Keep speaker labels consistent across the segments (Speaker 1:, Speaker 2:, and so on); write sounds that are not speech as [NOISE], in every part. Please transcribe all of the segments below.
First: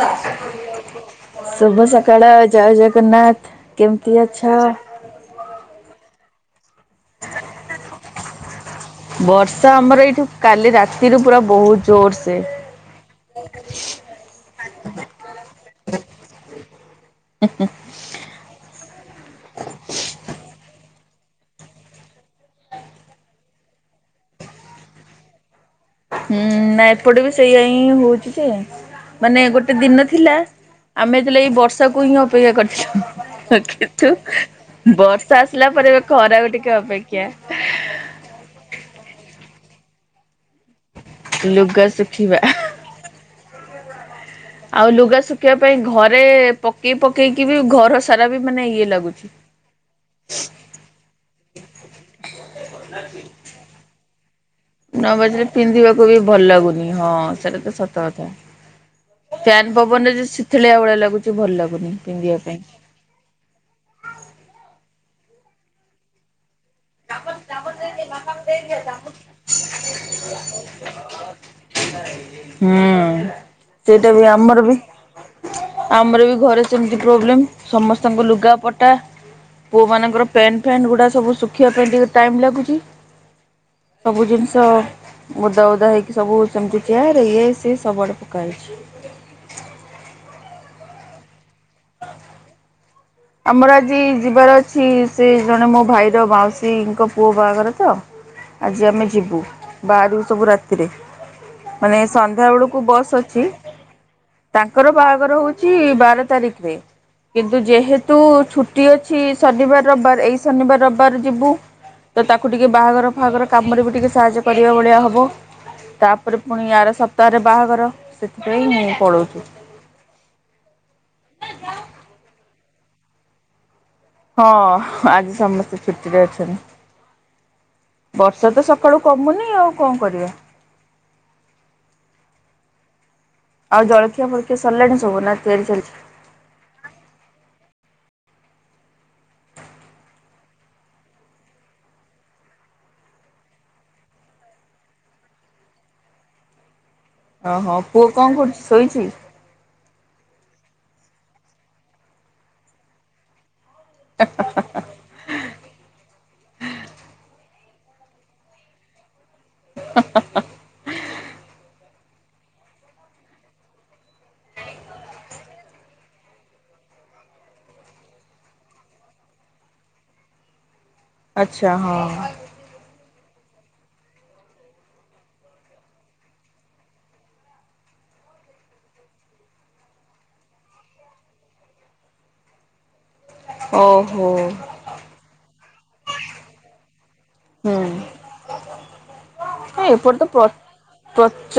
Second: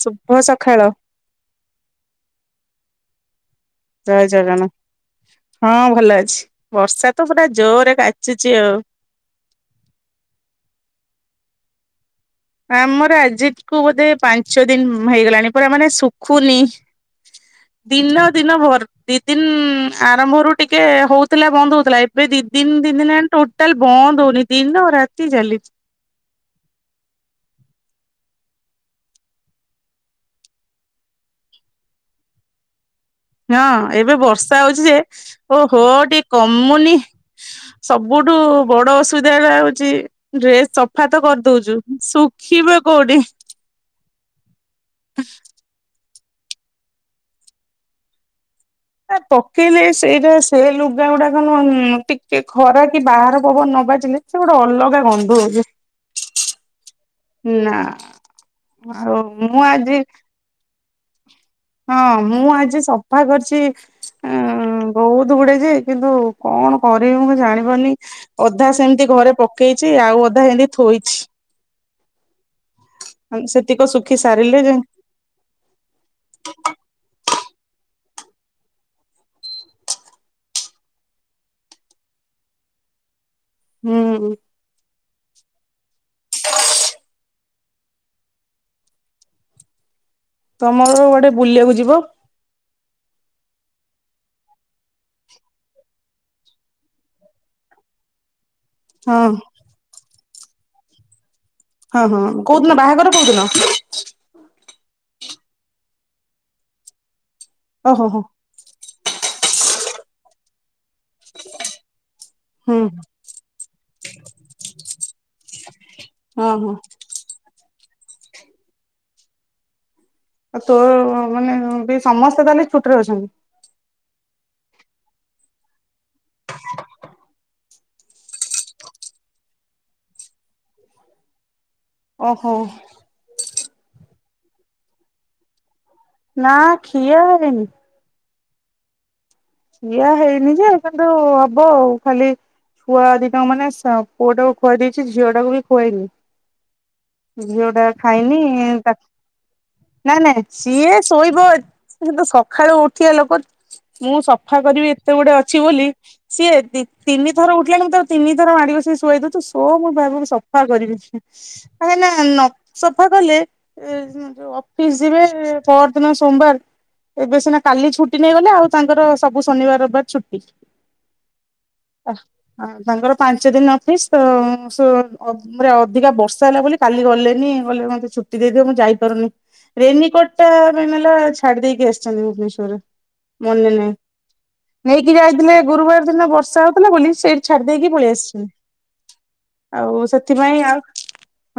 Speaker 1: ଶୁଭ ସକାଳ
Speaker 2: ଶୁଭ ସକାଳ ଜୟ ଜଗନ୍ନାଥ। କେମିତି
Speaker 1: ଜୟ
Speaker 2: ଅଛ?
Speaker 1: ଜଗନ୍ନାଥ ହଁ ଭଲ ଅଛି ବର୍ଷା ତ ପୁରା ଜୋରରେ କାଚୁଛି ଆଉ।
Speaker 2: ବର୍ଷା ଆମର ଏଇଠୁ କାଲି ରାତିରୁ ପୁରା ବହୁତ ଜୋରସେ।
Speaker 1: ଆମର ଆଜି କୁ ବୋଧେ ପାଞ୍ଚ ଦିନ ହେଇଗଲାଣି ପୁରା ମାନେ ଶୁଖୁନି। ଦିନ ଦିନ ଭରତି ଦି ଦିନ ଆରମ୍ଭରୁ ଟିକେ ହଉଥିଲା, ବନ୍ଦ ହଉଥିଲା ଏବେ ଦି ଦିନ ତିନ ଦିନ ହେଲାଣି ଟୋଟାଲ ବନ୍ଦ ହଉନି ଦିନ ରାତି ଚାଲିଛି।
Speaker 2: ହୁଁ ନା ଏପଟେ ବି ସେଇଆ ହଁ ହଉଛି ଯେ। ମାନେ ଗୋଟେ ଦିନ ଥିଲା ଆମେ ଯେତେଲେ ଏଇ ବର୍ଷାକୁ ହିଁ ଅପେକ୍ଷା କରିଥିଲୁ।
Speaker 1: ହଁ
Speaker 2: କିନ୍ତୁ
Speaker 1: ଏବେ ବର୍ଷା ହଉଛି ଯେ
Speaker 2: ବର୍ଷା
Speaker 1: ଓ
Speaker 2: ଆସିଲା
Speaker 1: ହୋ
Speaker 2: ପରେ ଏବେ
Speaker 1: ଟିକେ
Speaker 2: ଖରାକୁ
Speaker 1: କମୁନି।
Speaker 2: ଅପେକ୍ଷା
Speaker 1: ସବୁଠୁ ବଡ ଅସୁବିଧା ହେଲା ହଉଛି ଡ୍ରେସ ଚ ଫାତ କରିଦଉଛୁ
Speaker 2: ଲୁଗା ଶୁଖିବା
Speaker 1: ଶୁଖିବେ କୋଉଠି?
Speaker 2: ଆଉ ଲୁଗା ଶୁଖିବା ପାଇଁ ଘରେ ପକେଇ ପକେଇକି ବି ଘର ସାରା ବି ମାନେ ଇଏ ଲାଗୁ
Speaker 1: ହଁ ତ କଲେ ସେଇଟା ସେ ଲୁଗା ଗୁଡା କଣ ଟିକେ ଖରା କି ବାହାର ପବନ ନ ବାଜିଲେ? ସେଗୁଡା ଅଲ
Speaker 2: ନଅ ବାଜିଲେ ପିନ୍ଧିବାକୁ ବି ଭଲ ଲାଗୁନି ହଁ ସେଇଟା ତ
Speaker 1: ନା
Speaker 2: ସତ କଥା।
Speaker 1: ଆଉ ମୁଁ
Speaker 2: ଫ୍ୟାନ
Speaker 1: ଆଜି
Speaker 2: ପବନ ରେ ଯେ ଶୁକୁଲା ଭଳିଆ ଲାଗୁଛି ଭଲ ଲାଗୁଛି।
Speaker 1: ହଁ ମୁଁ ଆଜି ସଫା କରିଛି ବହୁତ ଗୁଡେ ଯେ କିନ୍ତୁ କଣ କରିବି ମୁଁ ଜାଣିପାରୁନି ଅଧା ସେମିତି ଘରେ ପକେଇଛି ଆଉ ଅଧା ଏମିତି ଥୋଇଛି।
Speaker 2: ହୁଁ
Speaker 1: ସେତିକ
Speaker 2: ସେଇଟା
Speaker 1: ଶୁଖି
Speaker 2: ବି
Speaker 1: ସାରିଲେ
Speaker 2: ଆମର
Speaker 1: ଯେ
Speaker 2: ବି ଆମର ବି ଘରେ ସେମିତି ପ୍ରୋବ୍ଲେମ ସମସ୍ତଙ୍କୁ ଲୁଗା ପଟା? ପୁଅମାନଙ୍କର ପ୍ୟାଣ୍ଟ ଫ୍ୟାଣ୍ଟ ଗୁଡା ସବୁ ସୁ ଖିବା ପାଇଁ ଟିକେ ଟାଇମ୍ ଲାଗୁଛି ସବୁ
Speaker 1: ହୁଁ
Speaker 2: ଜିନିଷ ଓଦା ଓଦା ହେଇକି ସବୁ ସେମିତି ଚେଆ ଇଏ ସିଏ ସବୁଆଡେ ପକାହେଇଛି।
Speaker 1: ତମର ଗୋଟେ କୁଆଡେ ବୁଲିବାକୁ ଯିବ?
Speaker 2: ଆମର ଆଜି ଯିବାର ଅଛି ସେ ଜଣେ ମୋ ଭାଇର ମାଉଶୀଙ୍କ ପୁଅ ବାହାଘର ତ? ଆଜି ଆମେ
Speaker 1: ହଁ
Speaker 2: ଯିବୁ ବାହାରିବୁ ସବୁ ରାତିରେ।
Speaker 1: ହଁ
Speaker 2: ମାନେ
Speaker 1: ହଁ
Speaker 2: ସନ୍ଧ୍ୟା
Speaker 1: କୋଉଦିନ
Speaker 2: ବଳକୁ
Speaker 1: ବାହାଘର
Speaker 2: ବସ୍
Speaker 1: କୋଉଦିନ
Speaker 2: ଅଛି। ତାଙ୍କର ବାହାଘର ହଉଛି ବାର ତାରିଖରେ କିନ୍ତୁ
Speaker 1: ଓହୋ
Speaker 2: ଯେହେତୁ
Speaker 1: ହୋ
Speaker 2: ଛୁ ଟି ଅଛି ଶନିବାର ରବିବାର ଏଇ ଶନିବାର ରବିବାର ଯିବୁ ତ ତାକୁ ଟିକେ
Speaker 1: ହୁଁ
Speaker 2: ବାହାଘର ଫହାଘର କାମରେ ବି ଟିକେ ସାହାଯ୍ୟ କରିବା ଭଳିଆ ହେବ ତାପରେ
Speaker 1: ହଁ ହଁ
Speaker 2: ପୁଣି ଆର ସ ତାରେ ବାହାଘର ସେଥିପାଇଁ ପଳଉଛି।
Speaker 1: ଆଉ ତା ମାନେ ବି ସମସ୍ତେ ତାହେଲେ ଛୁଟିରେ ଅଛନ୍ତି।
Speaker 2: ହଁ ଆଜି ସମସ୍ତେ ଛୁଟିରେ ଅଛନ୍ତି। ବର୍ଷା ତ ସକାଳୁ କମୁନି ଆଉ କଣ କରିବା?
Speaker 1: ଓହୋ।
Speaker 2: ଆଉ ଜଳଖିଆ ଫଳଖିଆ ସରିଲାଣି ସବୁ ନା ତିଆରି ଚାଲିଛି?
Speaker 1: ନା ଖିଆ ହେଲେନି। ଖିଆ ହେଇନି ଯେ କିନ୍ତୁ ହବ ଆଉ ଖାଲି ଛୁଆ ଦିଟା ମାନେ ପୁଅଟାକୁ ଖୁଆଇ ଦେଇଛି ଝିଅ ଟାକୁ ବି ଖୁଆଇନି।
Speaker 2: ହ
Speaker 1: ଝିଅଟା ଖାଇନି ତାକୁ ନାଇ ନାଇ ସିଏ ଶୋଇବ କିନ୍ତୁ ସକାଳୁ ଉଠିବା ଲୋକ ମୁଁ ସଫା କରିବି ଏତେ ଗୋଟେ ଅଛି ବୋଲି ସିଏ ତିନି ଥର ଉଠିଲାଣି ମୁଁ ତା ତିନି ଥର ମାଡିବ ବସିକି ଶୁଆଇଦଉଛି ତୁ ସୋ ମୁଁ ଭାବୁ ସଫା କରିବି। କଣ ହୁଏ ନା ନ ସଫା କଲେ? ଯୋଉ ଅଫିସ ଯିବେ ପର ଦିନ ସୋମବାର ଏବେ ସିନା କାଲି ଛୁଟି ନେଇଗଲେ ଆଉ ତାଙ୍କର ସବୁ ଶନିବାର ରବିବାର ଛୁଟି।
Speaker 2: ଆଛା ହଁ।
Speaker 1: ଆ ତାଙ୍କର ପାଞ୍ଚ ଦିନ ଅଫିସ ତ ଉଁ ସୋ ଆମର ଅଧିକା ବର୍ଷା ହେଲା ବୋଲି କାଲି ଗଲେନି କହିଲେ ମତେ ଛୁଟି ଦେଇଦିଅ ମୁଁ ଯାଇପାରୁନି। ରେନିକୋଟ ଟା ମେନ୍ ହେଲା ଛାଡି ଦେଇକି ଆସିଛନ୍ତି ଭୁବନେଶ୍ଵରରେ। ମନେ ନାହିଁ।
Speaker 2: ଓହୋ।
Speaker 1: ନେଇକି ଯାଇଥିଲେ ଗୁରୁବାର ଦିନ ବର୍ଷା ହଉଥିଲା ବୋଲି ସେଇଠି ଛାଡି ଦେଇକି ପଳେଇ ଆସିଲେ।
Speaker 2: ଏପଟ ତ ପ୍ର
Speaker 1: ଆଉ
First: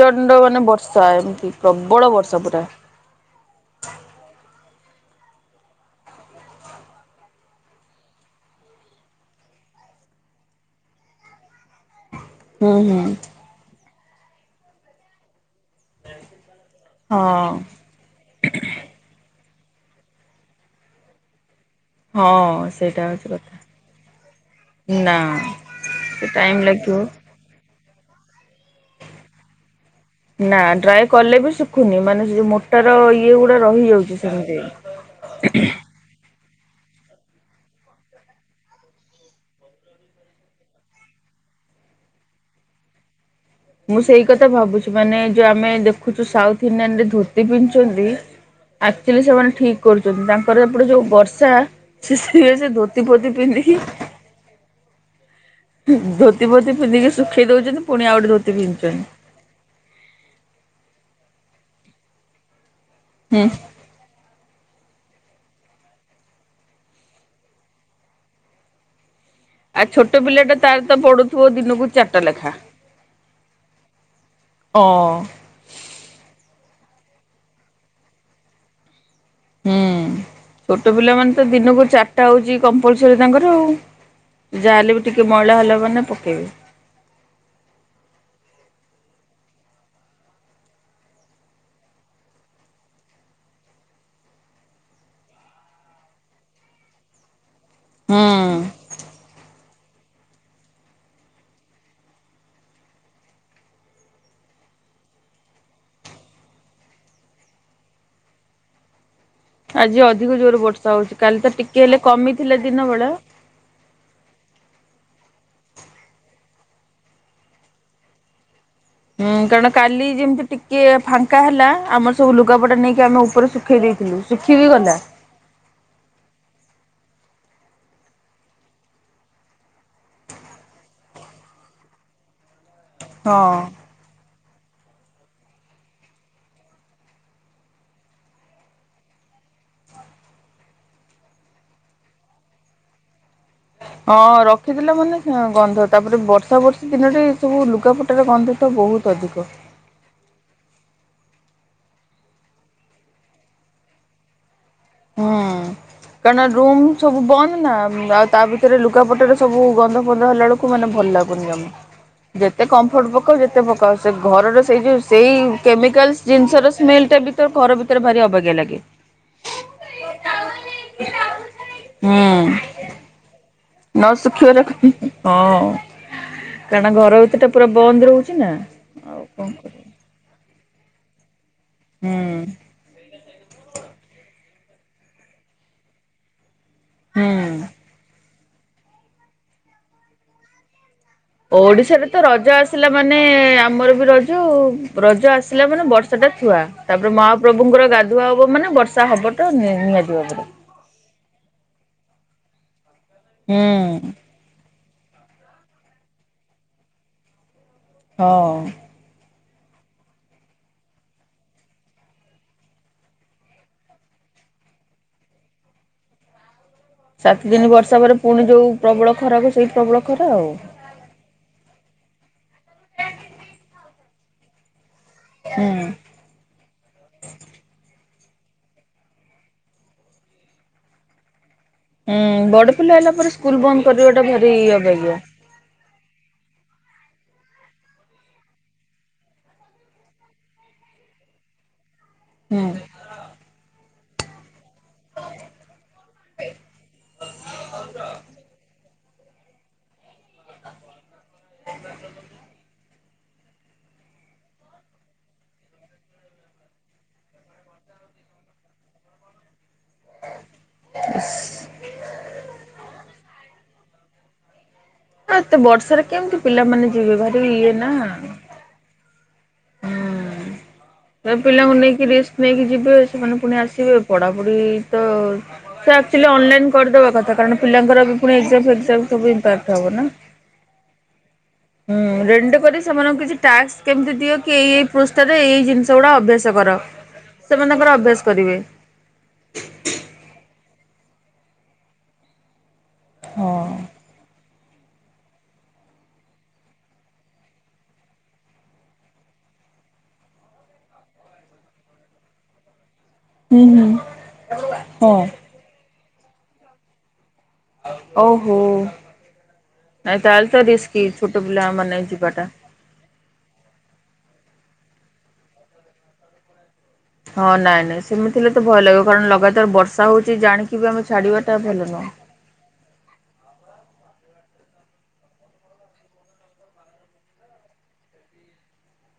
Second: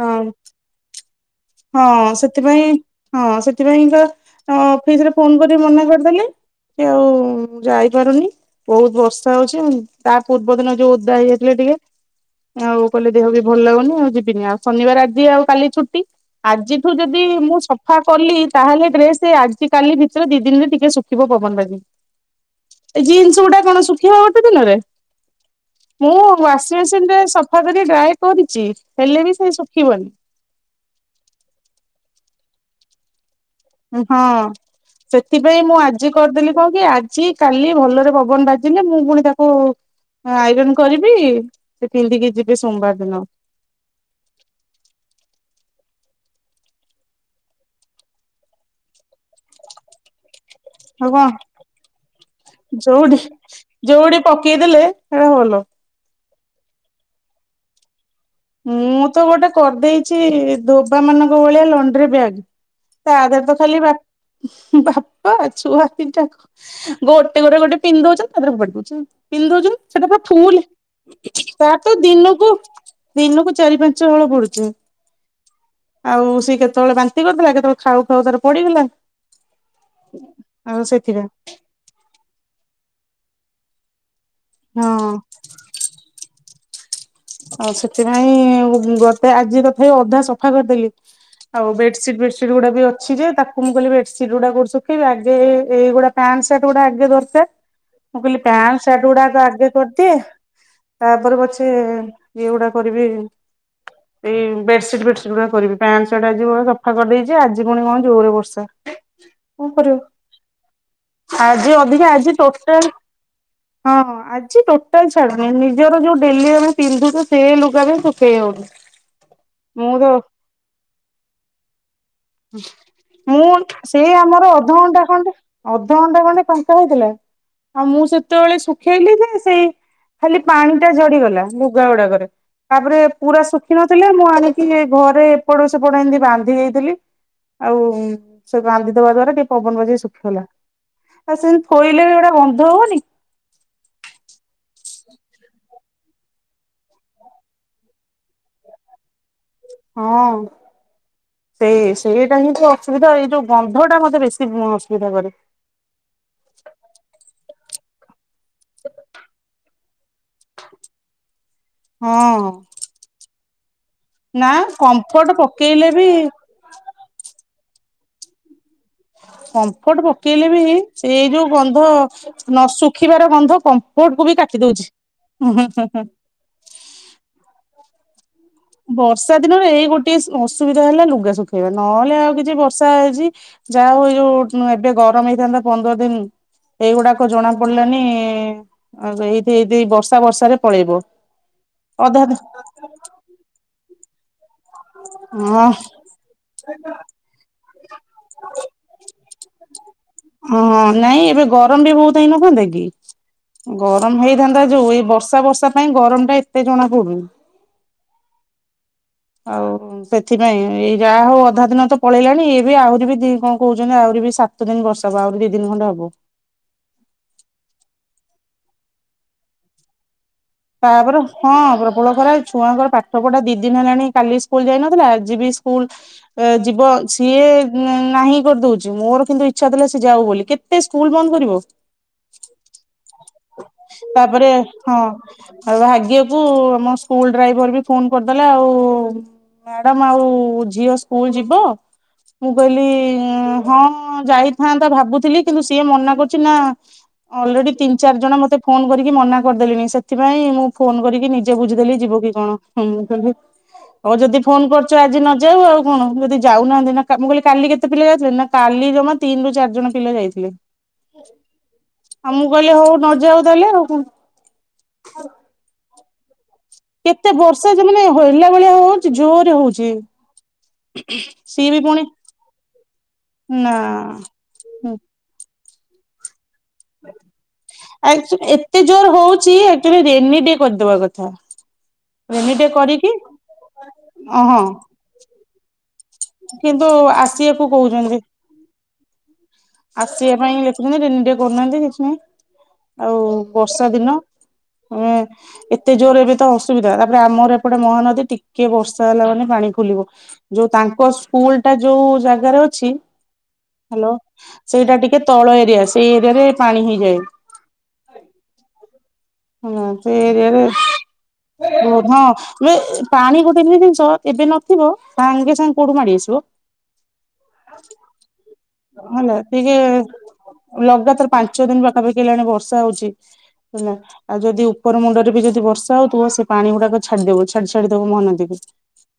Speaker 1: ହଁ
Speaker 2: ମାନେ ବର୍ଷା। ଏମିତି
Speaker 1: ହଁ
Speaker 2: ପ୍ରବଳ ବର୍ଷା
Speaker 1: ସେଥିପାଇଁ
Speaker 2: ପୁରା।
Speaker 1: ହଁ ସେଥିପାଇଁକା ତାଙ୍କ ଅଫିସରେ ଫୋନ କରି ମନା କରିଦେଲେ କି ଆଉ ମୁଁ ଯାଇପାରୁନି ବହୁତ ବର୍ଷା ହଉଛି ଉଁ ତା ପୂର୍ବ ଦିନ ଯୋଉ ଓଦା ହେଇଯାଇଥିଲେ ଟିକେ
Speaker 2: ହୁଁ
Speaker 1: ଆଉ
Speaker 2: ହୁଁ।
Speaker 1: କହିଲେ ଦେହ ବି ଭଲ ଲାଗୁନି ଆଉ ଯିବିନି ଆଉ ଶନିବାର ଆଜି ଆଉ କାଲି ଛୁ ଟି ଆଜିଠୁ ଯଦି
Speaker 2: ହଁ
Speaker 1: ମୁଁ ସ ଫା କଲି ତାହେଲେ ଡ୍ରେସେ ଆଜି କାଲି ଭିତରେ ଦି ଦିନରେ ଟିକେ ଶୁଖିବ ପବନ ବାଜିକିରି।
Speaker 2: ହଁ। ସେଇଟା
Speaker 1: ଏ
Speaker 2: ହଉଛି
Speaker 1: ଜିନ୍ସ
Speaker 2: କଥା
Speaker 1: ଗୁଡା କଣ ଶୁଖିବ ଗୋଟେ ଦିନରେ
Speaker 2: ନା
Speaker 1: ମୁଁ
Speaker 2: ସେ ଟାଇମ୍ ଲାଗିବ।
Speaker 1: ୱାସିଂମେସିନ ରେ ସଫ ଫା କରି ଡ୍ରାଏ କରିଛି ହେଲେ ବି ସେ ଶୁଖିବନି।
Speaker 2: ନା ଡ୍ରାଏ କଲେ ବି ଶିଖୁନି ମାନେ ସେ ଯୋଉ ମୋଟାର ଇ ଇଏ ଗୁଡା ରହିଯାଉଛି
Speaker 1: ହଁ। ସେଥିପାଇଁ
Speaker 2: ସେମିତି।
Speaker 1: ମୁଁ ଆଜି କରିଦେଲି କଣ କି ଆଜି କାଲି ଭଲରେ ପବନ ବାଜିଲେ ମୁଁ ପୁଣି ତାକୁ ହଁ ଆଇରନ୍ କରିବି ସେ ପିନ୍ଧିକି ଯିବେ ସୋମବାର ଦିନ।
Speaker 2: ମୁଁ ସେଇ କଥା ଭାବୁଛି ମାନେ ଯୋଉ ଆମେ ଦେଖୁଛୁ ସାଉଥ ଇଣ୍ଡିଆନ ରେ ଧୋତି ପିନ୍ଧୁଛନ୍ତି ଆକ୍ଚୁଆଲି ସେମାନେ ଠିକ୍। କରୁଛନ୍ତି ତାଙ୍କର ସେପଟେ ଯୋଉ
Speaker 1: ଆଉ କଣ
Speaker 2: ବର୍ଷା ସେ ସେଇ ସେ ଧୋତି
Speaker 1: ଯୋଉଠି
Speaker 2: ଫୋତି ପିନ୍ଧିକି
Speaker 1: ସେଡ଼ା ଭଲ।
Speaker 2: ଧୋତି ଫୋତି ପିନ୍ଧିକି ଶୁଖେଇ ଦଉଛନ୍ତି ପୁଣି ଆଉ ଗଟେ ଧୋ
Speaker 1: ମୁଁ ତ ଗୋଟେ କରିଦେଇଛି ଧୋବା ମାନଙ୍କ ଭଳିଆ ଲଣ୍ଡ୍ରି ବ୍ୟାଗ୍। ତା ଦେହରେ
Speaker 2: ହୁଁ
Speaker 1: ତ ଖାଲି ବା ବାପା ଛୁଆ ଦିଟାକ ଗୋଟେ ପରେ ଗୋଟେ ପିନ୍ଧି ଦଉଛନ୍ତି ତା ଦେହର ଫୋପାଡ଼ି ଦଉଛନ୍ତି।
Speaker 2: ଆଉ
Speaker 1: ପିନ୍ଧିଦଉଛନ୍ତି ସେଟା
Speaker 2: ଛୋଟ
Speaker 1: ପୁରା
Speaker 2: ପିଲାଟା
Speaker 1: ଫୁଲ
Speaker 2: ତାର ତ ପଡୁଥିବ
Speaker 1: ତାର
Speaker 2: ଦିନକୁ
Speaker 1: ତ
Speaker 2: ଚାରିଟା
Speaker 1: ଦିନକୁ
Speaker 2: ଲେଖା।
Speaker 1: ଦିନକୁ ଚାରି ପାଞ୍ଚ ହଳ ପଡୁଛି।
Speaker 2: ଅ
Speaker 1: ଆଉ ସିଏ କେତେବେଳେ ବାନ୍ତି କରିଦେଲା କେତେବେଳେ ଖାଉ ଖାଉ ତାର ପଡିଗଲା
Speaker 2: ହୁଁ
Speaker 1: ଆଉ
Speaker 2: ଛୋଟ
Speaker 1: ସେଥିପାଇଁ
Speaker 2: ପିଲାମାନେ ତ ଦିନକୁ ଚା ଟା ହଉଛି କମ୍ପଲସରୀ ତାଙ୍କର ଆଉ ଯାହା ହେଲେ ବି
Speaker 1: ହଁ
Speaker 2: ଟିକେ ମଇଳା ହେଲା ମାନେ ପକେଇବେ।
Speaker 1: ଆଉ ସେଥିପାଇଁ ଗୋଟେ ଆଜି ତଥାପି ଅଧା ସଫା କରିଦେଲି। ଆଉ ବେଡସିଟ୍ ଫେଡସିଟ ଗୁଡା ବି ଅଛି ଯେ ତାକୁ ମୁଁ କହିଲି ବେଡସିଟ୍ ଗୁଡା କୋଉଠି ସୁଖେଇବା ଆଗେ ଏ ଏଇଗୁଡା ପ୍ୟାଂଟ ଶାର୍ଟ ଗୁଡା ଆଗେ ଦରକାର।
Speaker 2: [INAUDIBLE]
Speaker 1: ମୁଁ କହିଲି ପ୍ୟାଣ୍ଟ ସାର୍ଟ ଗୁଡାକ ଆଗେ କରିଦିଏ ତାପରେ ପଛେ ଏଗୁଡା କରିବି।
Speaker 2: [INAUDIBLE]
Speaker 1: ଏଇ ବେଡସିଟ୍ ଫେଡସିଟ ଗୁଡା କରିବି ପ୍ୟାଣ୍ଟ ସାଟ ଆଜିି ବହେ ସଫା କରିଦେଇଛି ଆଜି ପୁଣି କଣ ଯୋରରେ ବର୍ଷା। କଣ କରିବ
Speaker 2: ଆଜି ଅଧିକ ଜୋରରେ ବର୍ଷା ହଉଛି କାଲି ତ
Speaker 1: ଆଜି
Speaker 2: ଟିକେ ହେଲେ
Speaker 1: ଅଧିକା ଆଜି
Speaker 2: କମିଥିଲା
Speaker 1: ଟୋଟାଲ
Speaker 2: ଦିନ ବେଳେ।
Speaker 1: ହଁ ହଁ ଆଜି ଟୋଟାଲ ଛାଡୁନି ନିଜର ଯୋଉ ଡେଲି ଆମେ ପିନ୍ଧୁଛେ ସେ ଲୁଗା ବି ସୁଖେଇ ହଉନି।
Speaker 2: ହୁଁ କାରଣ
Speaker 1: ମୁଁ
Speaker 2: କାଲି
Speaker 1: ତ
Speaker 2: ଯେମିତି ଟିକେ ଫାଙ୍କା ହେଲା ଆମ ସବୁ ଲୁଗାପଟା ନେଇକି ଆମେ
Speaker 1: ମୁଁ
Speaker 2: ଉପରେ ଶୁଖେଇ
Speaker 1: ସେ
Speaker 2: ଦେଇଥିଲୁ
Speaker 1: ଆମର
Speaker 2: ଶୁଖିବି ଗଲା
Speaker 1: ଅଧଘଣ୍ଟା ଖଣ୍ଡେ ଅଧଘଣ୍ଟା ଖଣ୍ଡେ ଫାଙ୍କା ହେଇଥିଲା ଆଉ ମୁଁ ସେତେବେଳେ ଶୁଖେଇଲି ଯେ ସେ ଖାଲି ପାଣି ଟା ଝଡିଗଲା ଲୁଗା ଗୁଡାକରେ। ତାପରେ ପୁରା
Speaker 2: ହଁ।
Speaker 1: ଶୁଖିନଥିଲା ମୁଁ ଆଣିକି ଘରେ ଏପଟ ସେପଟ ଏମିତି ବାନ୍ଧି ଦେଇଥିଲି ଆଉ ସେ ବାନ୍ଧିଦବା ଦ୍ଵାରା ଟିକେ ପବନ ବାଜି ଶୁଖିଗଲା। ଆଉ ସେମିତି ଥୋଇଲେ ବି ଗୋଟେ ଗନ୍ଧ ହବନି
Speaker 2: ଅଁ ରଖିଦେଲା ମାନେ ଗନ୍ଧ ତାପରେ ବର୍ଷା ବର୍ଷି ଦିନରେ ସବୁ ଲୁଗାପଟାର ଗନ୍ଧ ତ ବହୁତ ଅଧିକ
Speaker 1: ହଁ। ସେ ସେଇଟା ହିଁ ତ ଅସୁବିଧା ଏଇ ଯୋଉ ଗନ୍ଧଟା ମତେ ବେଶୀ ଉଁ ଅସୁବିଧା କରେ।
Speaker 2: ହୁଁ କାରଣ ରୁମ୍ ସବୁ ବନ୍ଦ ନା ତା ଭିତରେ ଲୁଗାପଟାରେ ସବୁ ଗନ୍ଧ ଫନ୍ଧ ହେଲା ବେଳକୁ ମାନେ ଭଲ ଲାଗୁନି ଜମା
Speaker 1: ହଁ
Speaker 2: ଯେତେ କମ୍ଫଟ ପକାଅ ଯେତେ ପକାଅ ସେ
Speaker 1: ନା
Speaker 2: ଘରର ସେଇ ଯୋଉ ସେଇ
Speaker 1: କମ୍ଫର୍ଟ ପକେଇଲେ ବି
Speaker 2: କେମିକାଲ ସେ ଜିନିଷର ସ୍ମେଲ ଟା ବି ଘର ଭିତରେ ଭାରି ଅବାଗ୍ୟା ଲାଗେ।
Speaker 1: କମ୍ଫଟ ପକେଇଲେ ବି ସେ ଯୋଉ ଗନ୍ଧ
Speaker 2: ହୁଁ
Speaker 1: ନ ଶୁଖିବାର ଗନ୍ଧ
Speaker 2: ନ
Speaker 1: କମ୍ଫର୍ଟ କୁ ବି କାଟି
Speaker 2: ଶୁଖିବାର
Speaker 1: ଦଉଛି।
Speaker 2: ହଁ
Speaker 1: ହୁଁ ହୁଁ ହୁଁ ହୁଁ।
Speaker 2: କାରଣ ଘର ଭିତରଟା ପୁରା ବନ୍ଦ ରହୁଛି ନା। ଆଉ
Speaker 1: ବର୍ଷା
Speaker 2: କଣ
Speaker 1: ଦିନରେ ଏଇ
Speaker 2: କରିବ
Speaker 1: ଗୋଟେ ଅସୁବିଧା ହେଲା ଲୁଗା ସ ହେଇ ବା ନହେଲେ
Speaker 2: ହୁଁ
Speaker 1: ଆଉ କିଛି ବର୍ଷା ହେଇଛି ଯାହା ହଉ ଯୋଉ ଏବେ ଗରମ ହେଇଥାନ୍ତା ପନ୍ଦର ଦିନ ଏଇଗୁଡାକ ଜଣା
Speaker 2: ହୁଁ।
Speaker 1: ପଡିଲାନି। ଆଉ ଏଇଠି ଦି ବର୍ଷା ଫର୍ସା ରେ ପଳେଇବ।
Speaker 2: ଓଡିଶାରେ ତ
Speaker 1: ଅଧା
Speaker 2: ରଜ ଆସିଲା ମାନେ ଆମର ବି ରଜ ଆଉ। ରଜ ଆସିଲା
Speaker 1: ହଁ
Speaker 2: ମାନେ ବର୍ଷା ଟା ଥୁଆ ତାପରେ ମହାପ୍ରଭୁଙ୍କର ଗାଧୁଆ ହବ ମାନେ ବର୍ଷା ହବ। ତ [UNINTELLIGIBLE]
Speaker 1: ହଁ ନାଇଁ ଏବେ ଗରମ ବି ବହୁତ ହେଇ ନଥାନ୍ତେ କି
Speaker 2: ହୁଁ
Speaker 1: ଗରମ ହେଇ ଧନ୍ଦା ଯୋଉ ଏଇ ବର୍ଷା ଫର୍ଷା ପାଇଁ ଗରମ ଟା ଏତେ ଜଣା ପଡୁନି।
Speaker 2: ହଁ।
Speaker 1: ଆଉ। ସେଥିପାଇଁ ଏଇ ଯାହା ହଉ ଅଧା ଦିନ ତ ପଳେଇଲାଣି ଏ ବି ଆହୁରି ବି ଦି କଣ କହୁଛନ୍ତି ଆହୁରି ବି ସାତ ସାତ ଦିନ ବର୍ଷା ପା ଆହୁରି ଦି ଦିନ ଖଣ୍ଡେ ହବ।
Speaker 2: ସାତ ଦିନି ବର୍ଷା ପରେ ପୁଣି ଯୋଉ ପ୍ରବଳ ଖରାକୁ ସେଇ ପ୍ରବଳ ଖରା ଆଉ।
Speaker 1: ତାପରେ ହଁ ପ୍ରବଳ ଖରା ଛୁଆଙ୍କର ପାଠ ପଢା ଦି ଦିନ ହେଲାଣି କାଲି ସ୍କୁଲ ଯାଇ ନଥିଲା ଆଜି ବି
Speaker 2: ହୁଁ
Speaker 1: ସ୍କୁଲ ଯିବ ସିଏ ନାହିଁ କରିଦଉଛି। ମୋର କିନ୍ତୁ ଇଚ୍ଛା ଥିଲା ସେ ଯାଉ ବୋଲି କେତେ ସ୍କୁଲ ବନ୍ଦ କରିବ।
Speaker 2: ହୁଁ ବଡ ପିଲା ହେଲା ପରେ ସ୍କୁଲ ବନ୍ଦ କରିବା ଟା
Speaker 1: ତାପରେ
Speaker 2: ଭାରି
Speaker 1: ହଁ
Speaker 2: ଅବାଗ୍ୟା।
Speaker 1: ଆଉ ଭାଗ୍ୟକୁ ଆମ ସ୍କୁଲ ଡ୍ରାଇଭର ବି ଫୋନ କରିଦେଲେ ଆଉ। ମ୍ୟାଡ଼ାମ ଆଉ ଝିଅ ସ୍କୁଲ ଯିବ? ମୁଁ
Speaker 2: ହୁଁ
Speaker 1: କହିଲି ହଁ ଯାଇ ଥାନ୍ତା ଭାବୁଥିଲି କିନ୍ତୁ ସିଏ ମନା କରୁଛି ନା ଅଲରେଡିି ତିନି ଚାରି ଜଣ ମତେ ଫୋନ କରିକି ମନା କରିଦେଲିଣି ସେଥିପାଇଁ ମୁଁ ଫୋନ କରିକି ନିଜେ ସେ ବୁଝିଦେଲେ ଯିବ କି କଣ [UNINTELLIGIBLE] ହଉ ଯଦି ଫୋନ କରୁଛ ଆଜି ନ ଯାଉ ଆଉ କଣ ଯଦି ଯାଉନାହାନ୍ତି ନା ମୁଁ କହିଲି କାଲି କେତେ ପିଲା ଯାଉଥିଲେ ନା କାଲି ଜମା ତିନି ରୁ ଚାରି ଜଣ ପିଲା ଯାଇଥିଲେ। ମୁଁ କହିଲି ହଉ। ନ ଯାଉ ତାହାଲେ ଆଉ କଣ।
Speaker 2: ଆ ଏତେ ବର୍ଷାରେ କେମିତି ପିଲାମାନେ ଯିବେ
Speaker 1: କେତେ
Speaker 2: ଭାରି
Speaker 1: ବର୍ଷା
Speaker 2: ଇଏ
Speaker 1: ଯେ
Speaker 2: ନା।
Speaker 1: ମାନେ ହେଲା ଭଳିଆ ହଉଛି ଜୋରେ ହଉଛି।
Speaker 2: ସେ
Speaker 1: ସିଏ
Speaker 2: ପିଲାଙ୍କୁ
Speaker 1: ବି ପୁଣି
Speaker 2: ନେଇକି ରେଷ୍ଟ ନେଇକି ଯିବେ ସେମାନେ ପୁଣି
Speaker 1: ନା
Speaker 2: ଆସିବେ ପଢାପଢି ତ [UNINTELLIGIBLE] ଅନଲାଇନ କରିଦବା କଥା କାରଣ ପିଲାଙ୍କର [UNINTELLIGIBLE]
Speaker 1: ଏତେ ଜୋର ହଉଛି ଆକ୍ଚୁଆଲି ରେନି ଡେ କରିଦବା କଥା।
Speaker 2: ହୁଁ
Speaker 1: ରେନି
Speaker 2: [UNINTELLIGIBLE]
Speaker 1: ଡେ
Speaker 2: କରି
Speaker 1: କରିକି
Speaker 2: ସେମାନଙ୍କୁ କିଛି ଟାକ୍ସ କେମିତି ଦିଅ କି
Speaker 1: ଓହଁ
Speaker 2: ଏଇ ଏଇ ପୃଷ୍ଠାରେ ଏଇ ଜିନିଷ ଗୁଡା ଅଭ୍ୟାସ କର,
Speaker 1: କିନ୍ତୁ ଆସିବାକୁ
Speaker 2: ସେମାନେ ତାଙ୍କର
Speaker 1: କହୁଛନ୍ତି।
Speaker 2: ଅଭ୍ୟାସ କରିବେ।
Speaker 1: ଆସିବା ପାଇଁ [UNINTELLIGIBLE] କରୁନାହାନ୍ତି କିଛିନାହିଁ, ଆଉ
Speaker 2: ହଁ
Speaker 1: ବର୍ଷା ଦିନ। ହଁ। ଏତେ ଜୋର ଏବେ ତ ଅସୁବିଧା, ତାପରେ ଆମର ଏପଟେ ମହାନଦୀ, ଟିକେ ବର୍ଷା ହେଲା ମାନେ ପାଣି ଖୋଲିବ। ଯୋଉ ତାଙ୍କ ସ୍କୁଲ ଟା ଯୋଉ ଜାଗାରେ ଅଛି
Speaker 2: ହୁଁ ହୁଁ।
Speaker 1: ହ୍ୟାଲୋ ସେଇଟା ଟିକେ
Speaker 2: ହଁ।
Speaker 1: ତଳ ଏରିଆ ସେଇ ଏରିଆ ରେ ପାଣି ହେଇଯାଏ।
Speaker 2: ଓହୋ,
Speaker 1: ହଁ ସେ
Speaker 2: ନାଇ ତାହଲ
Speaker 1: ଏରିଆରେ
Speaker 2: ତରିସ୍କି ଛୋଟ ପିଲ ମନେ
Speaker 1: ହଁ
Speaker 2: ଯିବାଟା।
Speaker 1: [UNINTELLIGIBLE] ପାଣି ଗୋଟେ [UNINTELLIGIBLE] ଜିନିଷ ଏବେ ନଥିବ ସାଙ୍ଗେ ସାଙ୍ଗେ କୋଉଠୁ ମାଡି ଆସିବ।
Speaker 2: ହଁ ନାଇଁ ନାଇଁ ସେମିତିଥିଲେ ତ ଭୟ ଲାଗିବ କାରଣ
Speaker 1: ହେଲା
Speaker 2: ଲଗାତାର
Speaker 1: ଟିକେ
Speaker 2: ବର୍ଷା ହଉଛି ଜାଣିକି ବି ଆମେ
Speaker 1: ଲଗାତାର
Speaker 2: ଛାଡିବା
Speaker 1: ପାଞ୍ଚ
Speaker 2: ଟା
Speaker 1: ଦିନ
Speaker 2: ଭଲ ନୁହଁ।
Speaker 1: ପାଖାପାଖି ହେଲାଣି ବର୍ଷା [UNINTELLIGIBLE] ଆଉ ଯଦି ଉପର ମୁଣ୍ଡରେ ବି ଯଦି ବର୍ଷା ହଉଥିବ ସେ ପାଣି ଗୁଡାକ ଛାଡିଦବ ଛାଡି ଛାଡିଦବ ମହଦୀକୁ।
Speaker 2: [INAUDIBLE]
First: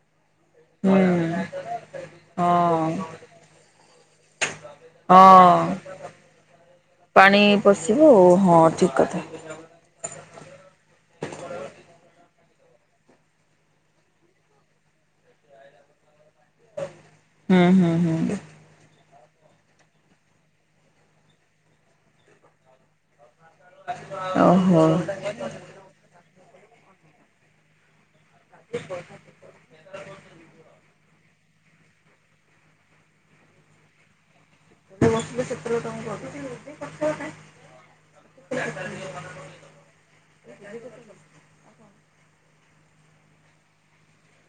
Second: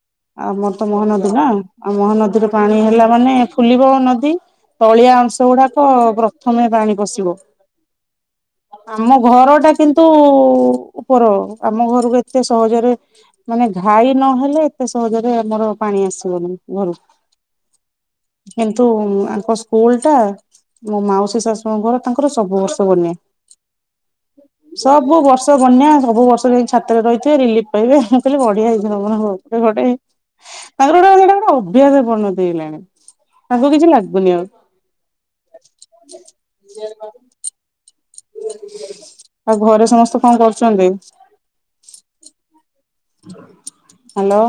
Speaker 1: ଆମର ତ ମହାନଦୀ ନା,
Speaker 2: ହୁଁ
Speaker 1: ଆଉ ମହାନଦୀରେ ପାଣି
Speaker 2: ହଁ।
Speaker 1: ହେଲା ମାନେ ଫୁଲିବ ନଦୀ। ତଳିଆ ଅଂଶ ଗୁଡାକ
Speaker 2: ହଁ
Speaker 1: ପ୍ରଥମେ ପାଣି ପଶିବ।
Speaker 2: ପଶିବ ଆଉ ହଁ ଠିକ
Speaker 1: ଆମ
Speaker 2: କଥା।
Speaker 1: ଘରଟା କିନ୍ତୁ ଉପର, ଆମ ଘରକୁ ଏତେ ସହଜରେ ମାନେ ଘାଇ ନହେଲେ ଏତେ ସହଜରେ ଆମର ପାଣି ଆସିବନି
Speaker 2: ହୁଁ ହୁଁ ହୁଁ
Speaker 1: ଘରୁକୁ। କିନ୍ତୁ [UNINTELLIGIBLE] ତାଙ୍କ ସ୍କୁଲ ଟା, ମୋ ମାଉସୀ ଶାଶୁଙ୍କର ତାଙ୍କର ସବୁ ବର୍ଷ ବନ୍ୟା।
Speaker 2: ଓହୋ
Speaker 1: ସବୁ ବର୍ଷ ବନ୍ୟା, ସବୁ ବର୍ଷ ଛାତରେ ରହିଥିବେ, ରିଲିଫ [UNINTELLIGIBLE] ତାଙ୍କର [UNINTELLIGIBLE] ଅଭ୍ୟାସ ପରିଣତି ହେଇଲାଣି, ତାଙ୍କୁ କିଛି ଲାଗୁନି ଆଉ। [INAUDIBLE] ଆଉ ଘରେ ସମସ୍ତେ କଣ କରୁଛନ୍ତି? ହ୍ୟାଲୋ?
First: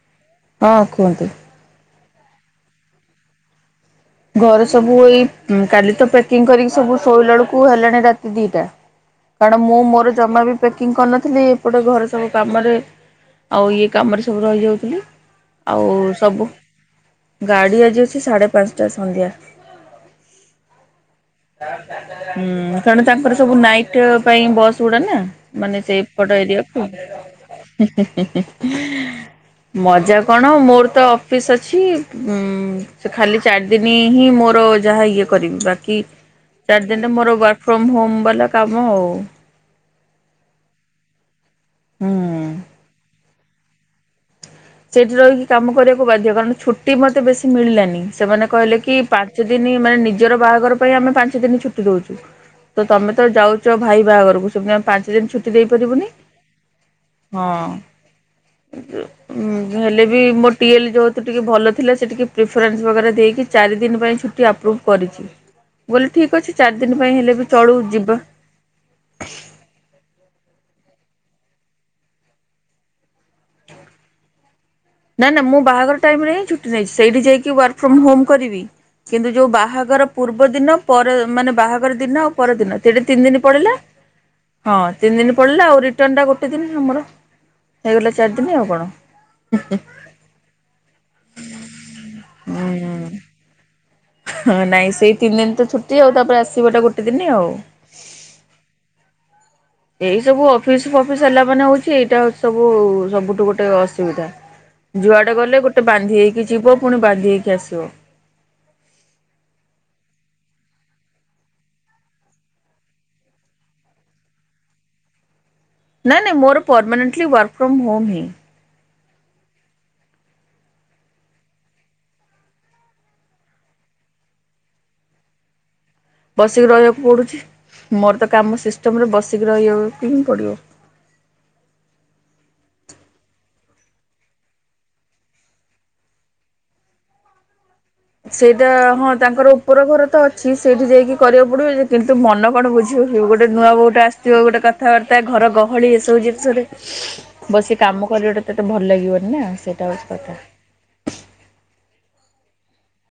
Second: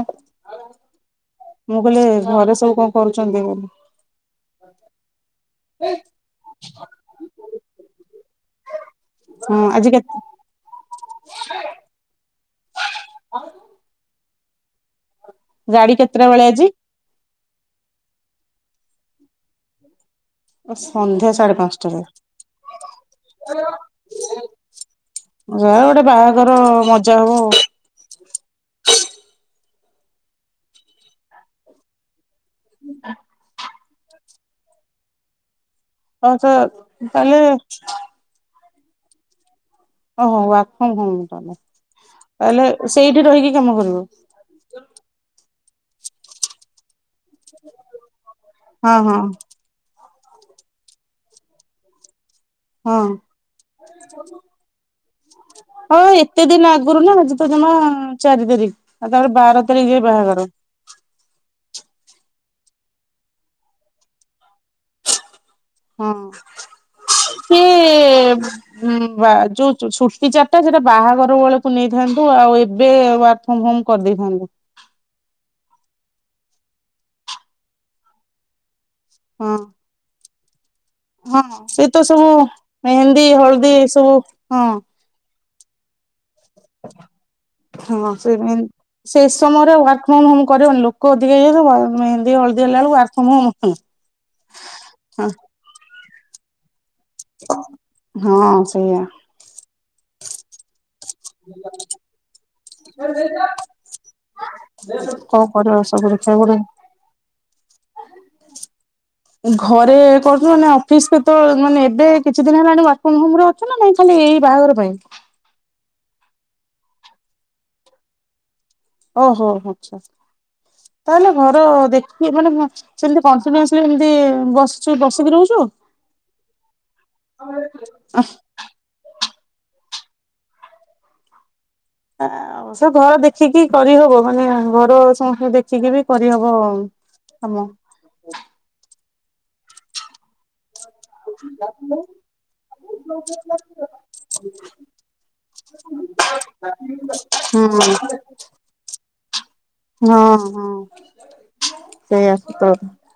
Speaker 2: ହଁ କୁହନ୍ତୁ?
Speaker 1: ମୁଁ କହିଲେ, ଘରେ ସବୁ କଣ କରୁଛନ୍ତି ବୋଲି।
Speaker 2: ଘରେ ସବୁ ଏଇ, [UNINTELLIGIBLE] କାଲି ତ ପ୍ୟାକିଂ କରିକି ସବୁ ଶୋଇଲା ବେଳକୁ ହେଲାଣି ରାତି ଦିଟା।
Speaker 1: ହଁ
Speaker 2: କାରଣ ମୁଁ
Speaker 1: ଆଜି
Speaker 2: ମୋର
Speaker 1: କେତେ
Speaker 2: ଜମା ବି ପ୍ୟାକିଂ କରିନଥିଲି ଏପଟେ ଘରେ ସବୁ କାମରେ, ଆଉ ଇଏ କାମରେ ସବୁ ରହିଯାଉଥିଲି। ଆଉ
Speaker 1: ଗାଡି କେତେଟା ବେଳେ
Speaker 2: ସବୁ
Speaker 1: ଆଜି?
Speaker 2: ଗାଡି ଆଜି ଅସି ସାଢ଼େ ପାଞ୍ଚଟା ସନ୍ଧ୍ୟା।
Speaker 1: ସନ୍ଧ୍ୟା ସାଢେ ପାଞ୍ଚଟାରେ
Speaker 2: ହୁଁ [UNINTELLIGIBLE] ତାଙ୍କର ସବୁ ନାଇଟ୍ ପାଇଁ ବସ୍ ଗୁଡା ନା।
Speaker 1: ଯା
Speaker 2: ମାନେ
Speaker 1: ଗୋଟେ
Speaker 2: ସେଇ ପଟ
Speaker 1: ବାହାଘର
Speaker 2: ଏରିଆକୁ।
Speaker 1: ମଜା ହବ ଆଉ।
Speaker 2: [UNINTELLIGIBLE] ମଜା କଣ, ମୋର ତ ଅଫିସ ଅଛି। [UNINTELLIGIBLE] ଖାଲି ଚାରି ଦିନ ହିଁ ମୋର ଯାହା ଇଏ କରିବି, ବାକି
Speaker 1: ଆଉ ତ
Speaker 2: ଚାରି ଦିନରେ ମୋର
Speaker 1: ତାହେଲେ
Speaker 2: ୱାର୍କ ଫ୍ରମ ହୋମ ବାଲା କାମ ଆଉ।
Speaker 1: ଓହୋ ୱାର୍କ, [UNINTELLIGIBLE]
Speaker 2: ହୁଁ।
Speaker 1: ତାହଲେ ସେଇଠି ରହିକି କାମ କରିବୁ?
Speaker 2: ସେଇଠି ରହିକି କାମ କରିବାକୁ ବାଧ୍ୟ କାରଣ ଛୁଟି ମତେ ବେଶୀ ମିଳିଲାନି, ସେମାନେ କହିଲେ
Speaker 1: ହଁ
Speaker 2: କି
Speaker 1: ହଁ
Speaker 2: ପାଞ୍ଚ ଦିନ ମାନେ ନିଜର ବାହାଘର ପାଇଁ ଆମେ ପାଞ୍ଚ ଦିନ ଛୁଟି ଦଉଛୁ। ତ
Speaker 1: ହଁ
Speaker 2: ତମେ ଯାଉଛ ଭାଇ ବାହାଘରକୁ ସେମିତି ଆମେ ପାଞ୍ଚ ଦିନ ଛୁଟି
Speaker 1: ହଁ
Speaker 2: ଦେଇପାରିବୁନି।
Speaker 1: ଏତେ ଦିନ ଆଗରୁ ନା ଆଜି ତ ଜମା
Speaker 2: [UNINTELLIGIBLE]
Speaker 1: ଚାରି ତାରି ଆଉ ତାପରେ ବାର ତାରିକରେ
Speaker 2: ହେଲେ ବି ମୋ
Speaker 1: ବାହାଘର।
Speaker 2: ଟିଏଲ୍ ଯଉତୁ ଟିକେ ଭଲଥିଲା ସେ ଟିକେ ପ୍ରିଫରେନ୍ସ ବଗେରା ଦେଇକି ଚାରିଦିନ ପାଇଁ ଛୁଟି ଆପ୍ରୁଭ୍ କରି ଚି।
Speaker 1: ହଁ
Speaker 2: ଯିବା।
Speaker 1: ସିଏ ଉଁ ବା ଯୋଉ ଚୁ ଛୁଟି ଚା ଟା ସେଟା ବାହାଘର ବଳୁକୁ ନେଇଥାନ୍ତୁ ଆଉ ଏବେ ୱାର୍କଫ୍ରମ ହୋମ କରିଦେଇଥାନ୍ତୁ।
Speaker 2: ନାଁ ନାଁ ମୁଁ ବାହାଘର ଟାଇମ୍ ରେ ହିଁ ଛୁଟି ନେଇଛି ସେଇଠି ଯାଇକି ୱାର୍କ ଫ୍ରମ ହୋମ କରିବି। କିନ୍ତୁ ଯୋଉ
Speaker 1: ହଁ
Speaker 2: ବାହାଘର ପୂର୍ବଦିନ ପର
Speaker 1: ହଁ
Speaker 2: ମାନେ
Speaker 1: ସେ
Speaker 2: ବାହାଘର
Speaker 1: ତ
Speaker 2: ଦିନ
Speaker 1: ସବୁ
Speaker 2: ଆଉ ପରଦିନ ତେଣେ ତିନି
Speaker 1: ମେହେନ୍ଦୀ
Speaker 2: ଦିନ
Speaker 1: ହଳଦୀ
Speaker 2: ପଳେଇଲା
Speaker 1: ଏ ସବୁ
Speaker 2: ହଁ। ତିନି ଦିନ ପଳେଇଲା ଆଉ ରିଟନଟା ଗୋଟେ ଦିନ ଆମର
Speaker 1: ହଁ
Speaker 2: ହେଇଗଲା
Speaker 1: ସେ
Speaker 2: ଚାରି ଦିନ ଆଉ କଣ।
Speaker 1: ସେ ସମୟରେ ୱାର୍କ ଫ୍ରମ ହୋମ କରିହବନି ଲୋକ ଅଧିକ ହେଇଯାଇଥିବ ମେହେନ୍ଦି ହଳଦୀ ହେଲା ଅଳୁକୁ ୱାର୍କ ଫ୍ରମ୍ ହୋମ୍ ହୁଁ
Speaker 2: ହଁ ନାଇଁ ସେଇ ତିନି ଦିନ ତ ଛୁଟି ଆଉ ତାପରେ ଆସିବାଟା ଗୋ
Speaker 1: ହଁ ସେଇଆ।
Speaker 2: ଏଇ ସବୁ ଅଫିସ୍ ଫଫିସ୍ ହେଲା ମାନେ ହଉଚି ଏଇଟା ହଉଚି ସବୁ ସବୁଠୁ ଗୋଟେ ଅସୁବିଧା। ଯୁଆଡ଼େ
Speaker 1: କଣ
Speaker 2: ଗଲେ
Speaker 1: କରିବ
Speaker 2: ଗୋଟେ
Speaker 1: ସବୁ
Speaker 2: ବାନ୍ଧି
Speaker 1: ଦେଖିବାକୁ
Speaker 2: ହେଇକି
Speaker 1: ପଡିବ
Speaker 2: ଯିବ ପୁଣି ବାନ୍ଧି ହେଇକି ଆସିବ।
Speaker 1: ଘରେ କରଥୁଲୁ ମାନେ ଅଫିସ କେତ ମାନେ ଏବେ କିଛି ଦିନ ହେଲାଣି ୱାର୍କଫ୍ରମ ହୋମ ର ଛ ନା ନାଇଁ ଖାଲି ଏଇ ବାହାଘର ପାଇଁ?
Speaker 2: ନାଇଁ ନାଇଁ ମୋର ପରର୍ମାନେଣ୍ଟଲି ୱାର୍କ ଫ୍ରମ୍ ହୋମ୍ ହିଁ।
Speaker 1: ଓହୋ ହୋ ହୋ ତାହେଲେ ଘର ଦେଖିକି ମାନେ ମୋ ସେମତି କଣ୍ଟିନ୍ୟୁସଲି ସେମତି ବସଚୁ ବସିକି ରହୁଚୁ?
Speaker 2: ବସିକି ରହିବାକୁ ପଡ଼ୁଚି ମୋର ତ କାମ ସିଷ୍ଟମରେ ବସିକି ରହିବାକୁ ହିଁ ପଡ଼ିବ।
Speaker 1: ଆ ଅବଶ୍ୟ ଘର ଦେଖିକି କରିହବ ମାନେ ଘର ସମସ୍ତଙ୍କୁ ଦେଖିକି ବି କରିହବ ଆଉ। ହବ।
Speaker 2: ସେଇଟା ହଁ ତାଙ୍କର ଉପର ଘର ତ ଅଛି ସେଇଠି ଯାଇକି କରିବାକୁ ପଡ଼ିବ ଯେ କିନ୍ତୁ ମନ କଣ ବୁଝିବ କି ଗୋଟେ ନୂଆ ବୋଉଟେ ଆସିଥିବ ଗୋଟେ କଥାବାର୍ତ୍ତା ଘର ଗ ହଳି ଏସବୁ ଜିନିଷରେ
Speaker 1: ହୁଁ
Speaker 2: ବସିି କାମ କରିବାଟା ତତେ ଭଲ ଲାଗିବନି ନାଁ ସେଇଟା ହଉଚି
Speaker 1: ହଁ
Speaker 2: କଥା।
Speaker 1: ହଁ ସେଇଆ ତ।